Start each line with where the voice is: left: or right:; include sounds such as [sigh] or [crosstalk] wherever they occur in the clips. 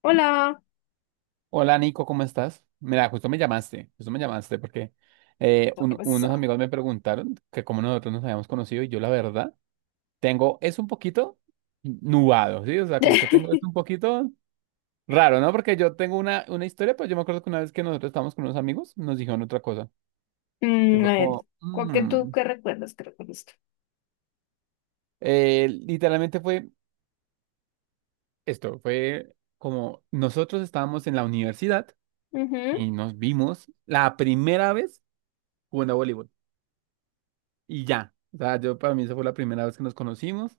left: Hola,
right: Hola Nico, ¿cómo estás? Mira, justo me llamaste porque
left: ¿qué
right: un-
left: pasó?
right: unos amigos me preguntaron que cómo nosotros nos habíamos conocido y yo la verdad tengo, es un poquito nubado, ¿sí? O sea, como que tengo es un
left: [laughs]
right: poquito raro, ¿no? Porque yo tengo una historia, pues yo me acuerdo que una vez que nosotros estábamos con unos amigos nos dijeron otra cosa y
left: Mm, a
right: fue
left: ver,
right: como,
left: ¿cuál que tú qué recuerdas que recuerdas?
right: literalmente fue esto, fue como nosotros estábamos en la universidad
left: Ujú.
right: y nos vimos la primera vez jugando a voleibol. Y ya. O sea, yo para mí esa fue la primera vez que nos conocimos.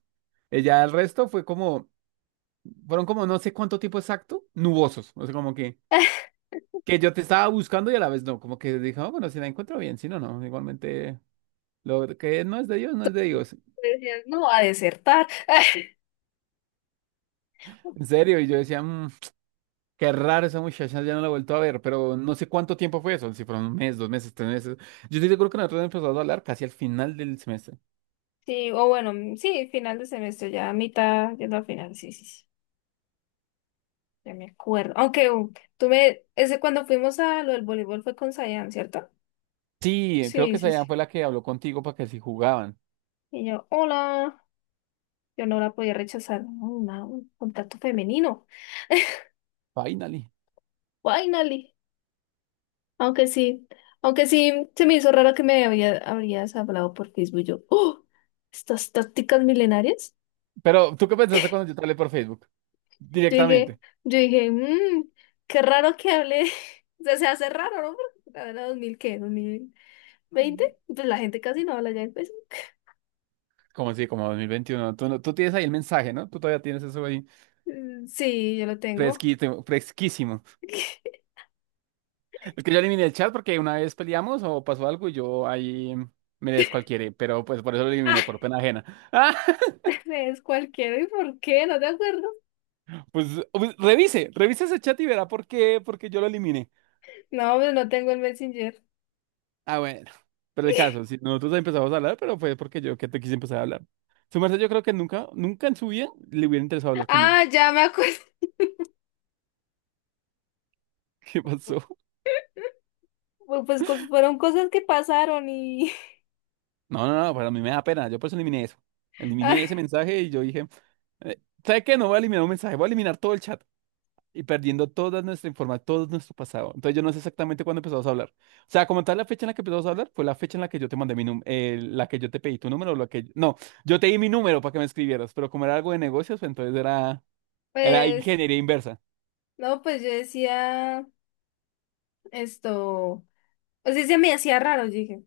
right: Ella, el resto fue como, fueron como no sé cuánto tiempo exacto, nubosos. O sea, como que yo te estaba buscando y a la vez no, como que dije, "Ah, bueno, si la encuentro bien, si no, no, igualmente lo que no es de Dios, no es de Dios".
left: [laughs] Decías, no, a desertar.
right: En serio, y yo decía, qué raro esa muchacha, ya no la he vuelto a ver", pero no sé cuánto tiempo fue eso, si fueron un mes, 2 meses, 3 meses. Yo estoy seguro que nosotros empezamos a hablar casi al final del semestre.
left: Sí, o bueno, mm, sí, final de semestre, ya a mitad, yendo a final, sí, sí, sí, ya me acuerdo. Aunque tú me, ese cuando fuimos a lo del voleibol fue con Sayan, ¿cierto?
right: Sí, creo
left: Sí,
right: que esa
left: sí, sí.
right: ya fue la que habló contigo para que si jugaban.
left: Y yo, hola, yo no la podía rechazar. No, una- un contacto femenino. [laughs]
right: Finally.
left: Finally. Aunque sí, aunque sí, se me hizo raro que me había, habrías hablado por Facebook. Yo, ¡oh! Estas tácticas milenarias.
right: Pero, ¿tú qué pensaste cuando yo te hablé por Facebook?
left: Yo dije,
right: Directamente.
left: yo dije, qué raro que hable. [laughs] O sea, se hace raro, ¿no? Porque la verdad, ¿2000 qué? Dos mil veinte. Pues la gente casi no habla ya en Facebook.
right: Como así, como 2021. Tú, no- tú tienes ahí el mensaje, ¿no? Tú todavía tienes eso ahí
left: Mm, sí, yo lo tengo.
right: fresquito, fresquísimo.
left: [laughs]
right: Es que yo eliminé el chat porque una vez peleamos o pasó algo y yo ahí me descualquiera, pero pues por eso lo
left: Ah,
right: eliminé, por pena ajena. [laughs]
left: es cualquiera. ¿Y por qué? ¿No te acuerdo?
right: Ah, pues, revise ese chat y verá por qué yo lo eliminé.
left: No, pues no tengo el Messenger.
right: Ah, bueno. Pero el caso,
left: [laughs]
right: si nosotros empezamos a hablar, pero fue porque yo que te quise empezar a hablar. Su merced, yo creo que nunca, nunca en su vida le hubiera interesado hablar conmigo.
left: Ah, ya me acuerdo.
right: [laughs] ¿Qué pasó?
left: [laughs] Pues, cos- fueron cosas que pasaron y...
right: No, no, no, pero a mí me da pena. Yo por eso.
left: [laughs] ah,
right: Eliminé ese mensaje y yo dije, eh, ¿sabe qué? No voy a eliminar un mensaje, voy a eliminar todo el chat y perdiendo toda nuestra información, todo nuestro pasado. Entonces yo no sé exactamente cuándo empezamos a hablar. O sea, como tal, la fecha en la que empezamos a hablar fue la fecha en la que yo te mandé mi número, la que yo te pedí tu número, la que... No, yo te di mi número para que me escribieras, pero como era algo de negocios, pues, entonces era
left: pues
right: ingeniería inversa.
left: no, pues yo decía esto, o sea, se me hacía raro, yo dije,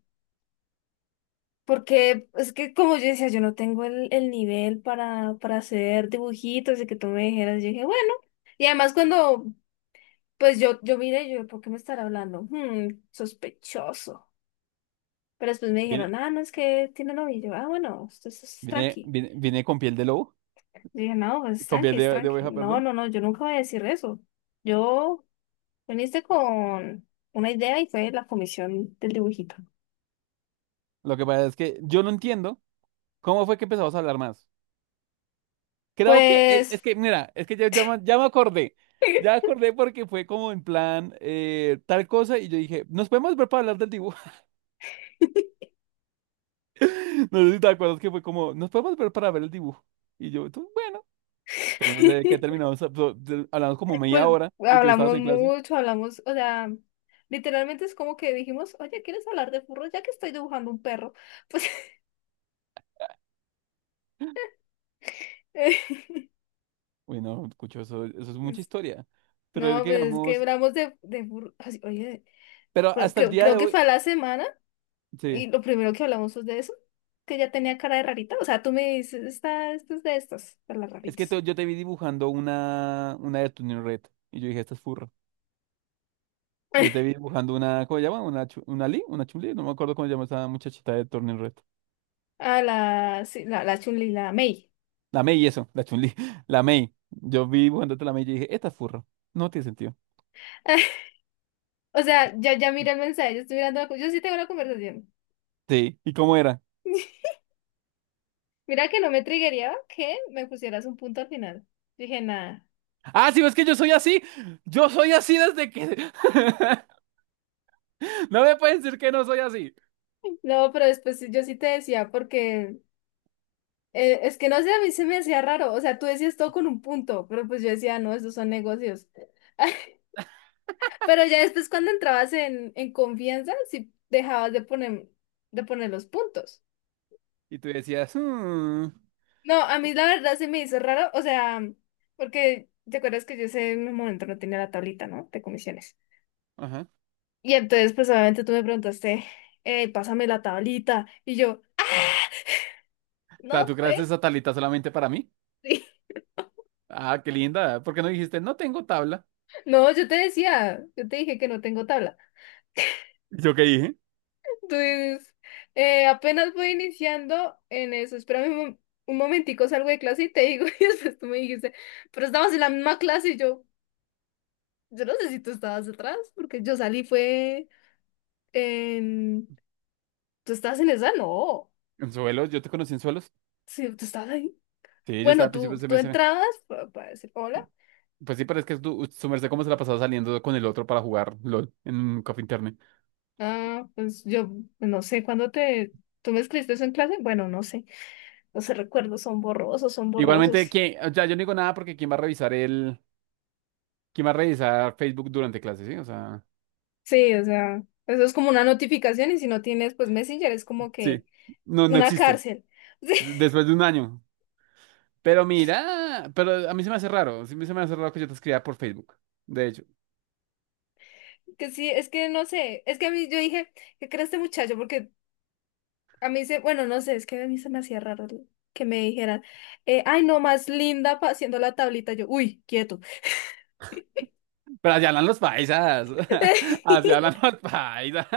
left: porque es que como yo decía, yo no tengo el nivel para hacer dibujitos y que tú me dijeras, yo dije, bueno, y además cuando, pues yo miré, yo, ¿por qué me estará hablando? Hmm, sospechoso. Pero después me dijeron,
right: Viene,
left: ah, no, es que tiene novio, y yo, ah, bueno, esto es
right: viene,
left: tranqui.
right: viene, viene con piel de lobo,
left: Yo dije, no, pues es
right: con
left: tranqui,
right: piel
left: es
right: de
left: tranqui.
right: oveja,
left: No,
right: perdón.
left: no, no, yo nunca voy a decir eso. Yo viniste con una idea y fue la comisión del dibujito.
right: Lo que pasa es que yo no entiendo cómo fue que empezamos a hablar más. Creo que es, es
left: Pues,
right: que, mira, es que ya me acordé. Ya me acordé porque fue como en plan tal cosa y yo dije, nos podemos ver para hablar del dibujo. [laughs] No sé si te acuerdas que fue como, nos podemos ver para ver el dibujo. Y yo, tú, bueno, pero no sé de qué terminamos. Hablamos como media
left: pues
right: hora y tú estabas
left: hablamos
right: en clase.
left: mucho, hablamos, o sea, literalmente es como que dijimos, oye, ¿quieres hablar de furros? Ya que estoy dibujando un perro. Pues, [laughs]
right: Uy, no, escucho, eso es mucha
left: es-
right: historia. Pero es
left: no,
right: que
left: pues es que
right: digamos,
left: hablamos de furros. Así, oye,
right: pero
left: creo
right: hasta el
left: que,
right: día
left: creo
right: de
left: que
right: hoy,
left: fue a la semana
right: sí,
left: y lo primero que hablamos fue de eso, que ya tenía cara de rarita. O sea, tú me dices, está, esto es de estas, de las
right: es que
left: raritas.
right: yo te vi dibujando una de tu Red y yo dije, esta es furra. Yo te
left: [laughs]
right: vi dibujando una, ¿cómo se llama? Una Chun-Li, no me acuerdo cómo se llama esa muchachita de Turning Red.
left: A la, sí, la Chun-Li, la Mei.
right: La Mei, eso, la Chun-Li, [laughs] la Mei. Yo vi dibujándote la Mei y dije, esta es furro, no tiene sentido.
left: [laughs] O sea, ya, ya mira el mensaje, yo estoy mirando la, co- yo sí tengo la conversación.
right: Sí, ¿y cómo era?
left: Mira que no me triggería que me pusieras un punto al final. Dije, nada.
right: Ah, sí, es que yo soy así desde que... [laughs] No me pueden decir que no soy así.
left: No, pero después sí- yo sí te decía, porque es que no sé, a mí se me hacía raro. O sea, tú decías todo con un punto, pero pues yo decía, no, estos son negocios. [laughs] Pero ya después cuando entrabas en confianza, sí dejabas de poner los puntos.
right: Y tú decías, "Mm,
left: No, a mí la verdad se me hizo raro, o sea, porque te acuerdas que yo ese momento no tenía la tablita, ¿no? De comisiones.
right: ajá". O
left: Y entonces, pues obviamente tú me preguntaste, pásame la tablita. Y yo, no
right: sea, ¿tú
left: te.
right: creaste esa tablita solamente para mí?
left: [laughs]
right: Ah, qué linda, ¿por qué no dijiste, no tengo tabla?
left: No, yo te decía, yo te dije que no tengo tabla.
right: ¿Yo qué dije?
left: Entonces, apenas voy iniciando en eso. Espérame un, mom- un momentico, salgo de clase y te digo, [laughs] y después tú me dijiste, pero estabas en la misma clase y yo no sé si tú estabas atrás, porque yo salí fue en... ¿Tú estabas en esa? No.
right: ¿En suelos? ¿Yo te conocí en suelos?
left: Sí, tú estabas ahí.
right: Sí, yo estaba
left: Bueno,
right: al principio
left: tú,
right: de
left: tú
right: semestre.
left: entrabas pa- para, decir hola.
right: Pues sí, pero es que su merced cómo se la ha pasado saliendo con el otro para jugar LOL en Coffee Internet.
left: Ah, pues yo no sé, ¿cuándo te... ¿Tú me escribiste eso en clase? Bueno, no sé. Los recuerdos son borrosos, son borrosos.
right: Igualmente, ¿quién? O sea, yo no digo nada porque ¿quién va a revisar? ¿Quién va a revisar Facebook durante clase, sí? O sea,
left: Sí, o sea, eso es como una notificación y si no tienes, pues Messenger es como que
right: sí. No, no
left: una
right: existe.
left: cárcel. [laughs]
right: Después de un año. Pero mira, pero a mí se me hace raro. Sí, se me hace raro que yo te escriba por Facebook. De hecho.
left: Sí, que sí, es que no sé, es que a mí yo dije, ¿qué crees este muchacho? Porque a mí se, bueno, no sé, es que a mí se me hacía raro el- que me dijeran, ay, no, más linda pa- haciendo la tablita. Yo, uy, quieto.
right: Pero así hablan los paisas. [laughs] Así hablan
left: [laughs]
right: los paisas.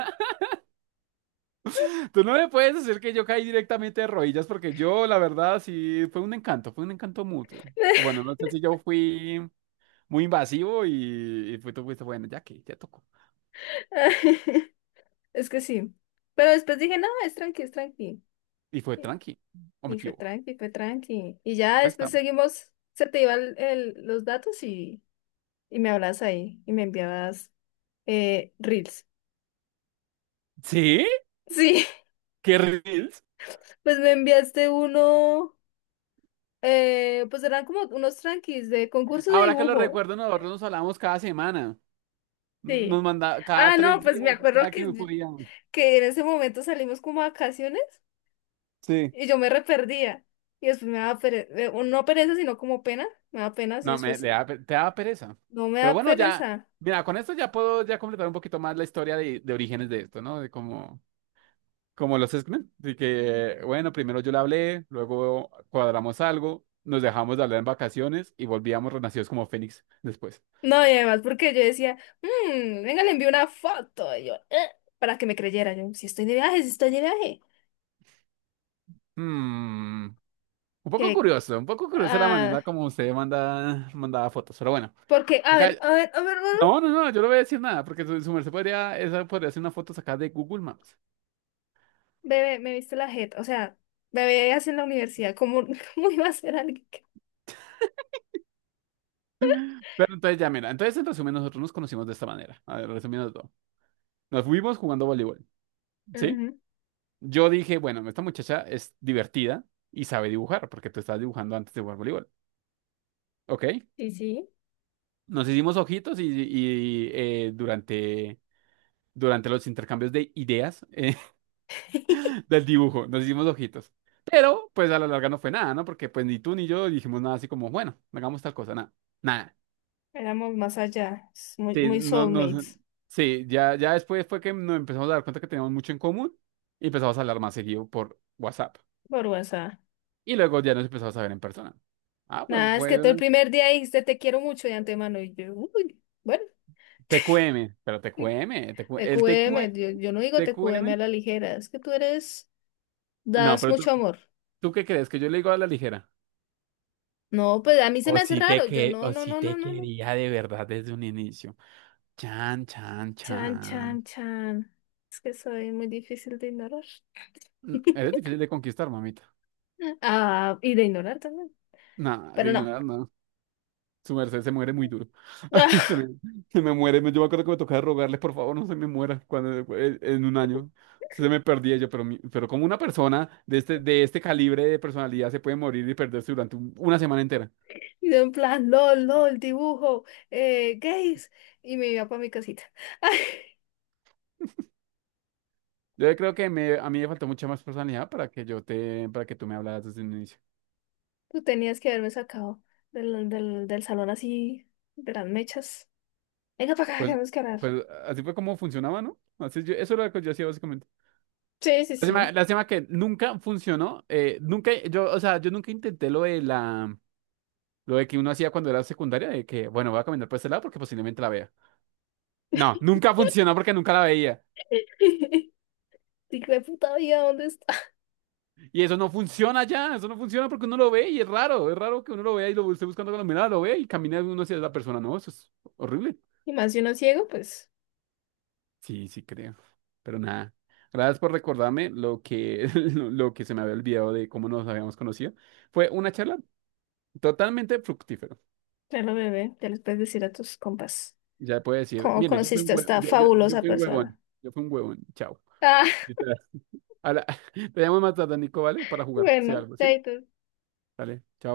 right: Tú no me puedes decir que yo caí directamente de rodillas porque yo, la verdad, sí, fue un encanto mutuo. O bueno, no sé si yo fui muy invasivo y fue, tú fuiste, bueno, ya que, ya tocó.
left: Es que sí. Pero después dije, no, es tranqui, es tranqui.
right: Y fue tranqui, o me
left: Y fue
right: equivoco.
left: tranqui, fue tranqui. Y ya
right: Acá
left: después
right: estamos.
left: seguimos, se te iban el- los datos y me hablabas ahí y me enviabas reels.
right: ¿Sí?
left: Sí,
right: ¿Qué reels?
left: [laughs] pues me enviaste uno, pues eran como unos tranquis de concurso de
right: Ahora que lo
left: dibujo.
right: recuerdo, nosotros nos hablábamos cada semana. Nos
left: Sí.
right: mandaba cada
left: Ah,
right: tres
left: no, pues me
right: días,
left: acuerdo
right: cada que podíamos.
left: que en ese momento salimos como a vacaciones
right: Sí.
left: y yo me re perdía. Y después me daba pereza, no pereza, sino como pena, me daba pena y
right: No, me,
left: después
right: le da pe- te daba pereza.
left: no me
right: Pero
left: da
right: bueno, ya,
left: pereza.
right: mira, con esto ya puedo ya completar un poquito más la historia de orígenes de esto, ¿no? De cómo... Como los X-Men, así que, bueno, primero yo le hablé, luego cuadramos algo, nos dejamos de hablar en vacaciones y volvíamos renacidos como Fénix después.
left: No, y además, porque yo decía, "Mm, venga, le envío una foto". Y yo, para que me creyera. Yo, si estoy de viaje, si estoy de viaje.
right: Hmm, un poco
left: Que,
right: curioso, un poco curiosa la
left: ah,
right: manera como usted mandaba fotos, pero bueno,
left: porque, a
right: acá,
left: ver, a ver, a ver, a ver,
right: no, no, no, yo no voy a decir nada, porque su merced esa podría ser una foto sacada de Google Maps.
left: bebé, me viste la jeta. O sea, bebé, hace en la universidad, ¿cómo, [laughs] cómo iba a ser alguien que
right: Pero entonces ya, mira, entonces en resumen nosotros nos conocimos de esta manera, a ver, resumiendo todo. Nos fuimos jugando voleibol, ¿sí?
left: Ujú,
right: Yo dije, bueno, esta muchacha es divertida y sabe dibujar, porque tú estabas dibujando antes de jugar voleibol. Ok.
left: sí, sí.
right: Nos hicimos ojitos durante los intercambios de ideas
left: [laughs]
right: [laughs] del dibujo, nos hicimos ojitos. Pero, pues a la larga no fue nada, ¿no? Porque pues ni tú ni yo dijimos nada así como, bueno, hagamos tal cosa, nada. Nada.
left: ¿éramos más allá? Es muy,
right: Sí,
left: muy
right: no,
left: soulmates,
right: sí, ya después fue que nos empezamos a dar cuenta que teníamos mucho en común y empezamos a hablar más seguido por WhatsApp.
left: por WhatsApp.
right: Y luego ya nos empezamos a ver en persona. Ah, pues
left: Nada, es que
right: fue
left: tú el primer día dijiste, te quiero mucho de antemano. Y yo, uy, bueno, [laughs]
right: TQM, pero TQM, TQ el
left: TQM,
right: TQM,
left: yo, yo no digo TQM a
right: TQM.
left: la ligera, es que tú eres.
right: No,
left: Das
right: pero tú,
left: mucho amor.
right: ¿tú qué crees? ¿Que yo le digo a la ligera?
left: No, pues a mí se
right: O
left: me hace
right: si te
left: raro. Yo
right: que,
left: no,
right: o
left: no,
right: si
left: no, no,
right: te
left: no, no.
right: quería de verdad desde un inicio. Chan, chan,
left: Chan,
right: chan.
left: chan, chan. Es que soy muy difícil de ignorar.
right: Eres
left: [laughs]
right: difícil de conquistar, mamita.
left: Ah, y de ignorar también.
right: No, de
left: Pero no.
right: ignorar, no. Su merced se muere muy duro. [laughs] Se me,
left: [laughs]
right: se me muere. Yo me acuerdo que me tocaba rogarle, por favor, no se me muera cuando, en un año. Se me perdía yo, pero, pero como una persona de este, calibre de personalidad se puede morir y perderse durante una semana entera.
left: Y de un plan, lol, lol, dibujo, gays. Y me iba para mi casita. [laughs] Ay,
right: Yo creo que a mí me faltó mucha más personalidad para que para que tú me hablaras desde el inicio.
left: tú tenías que haberme sacado del salón así, de las mechas. Venga para acá, que
right: Pues,
left: tenemos que hablar.
right: pues, así fue como funcionaba, ¿no? Así yo, eso era lo que yo hacía básicamente.
left: Sí, sí,
right: Lástima,
left: sí.
right: lástima que nunca funcionó. Nunca, yo, o sea, yo nunca intenté lo de lo de que uno hacía cuando era secundaria, de que, bueno, voy a caminar por este lado porque posiblemente la vea. No, nunca funcionó porque nunca la veía.
left: [laughs] Digo, puta vida, ¿dónde está? [laughs]
right: Y eso no funciona ya, eso no funciona porque uno lo ve y es raro que uno lo vea y lo esté buscando con la mirada, lo ve y camina uno hacia la persona. No, eso es horrible.
left: Y más si uno es ciego, pues.
right: Sí, sí creo. Pero nada. Gracias por recordarme lo que, [laughs] lo que se me había olvidado de cómo nos habíamos conocido. Fue una charla totalmente fructífera.
left: Claro, bebé, ya les puedes decir a tus compas
right: Ya puedo decir,
left: cómo
right: mire, yo fui un
left: conociste a
right: hue-
left: esta
right: yo, yo, yo
left: fabulosa
right: fui un huevón.
left: persona.
right: Yo fui un huevón. Chao.
left: Ah,
right: Literal. A [laughs] Te llamo más tarde, Nico, ¿vale? Para
left: [laughs]
right: jugar, si
left: bueno,
right: algo, ¿sí?
left: chaito.
right: Dale, chao.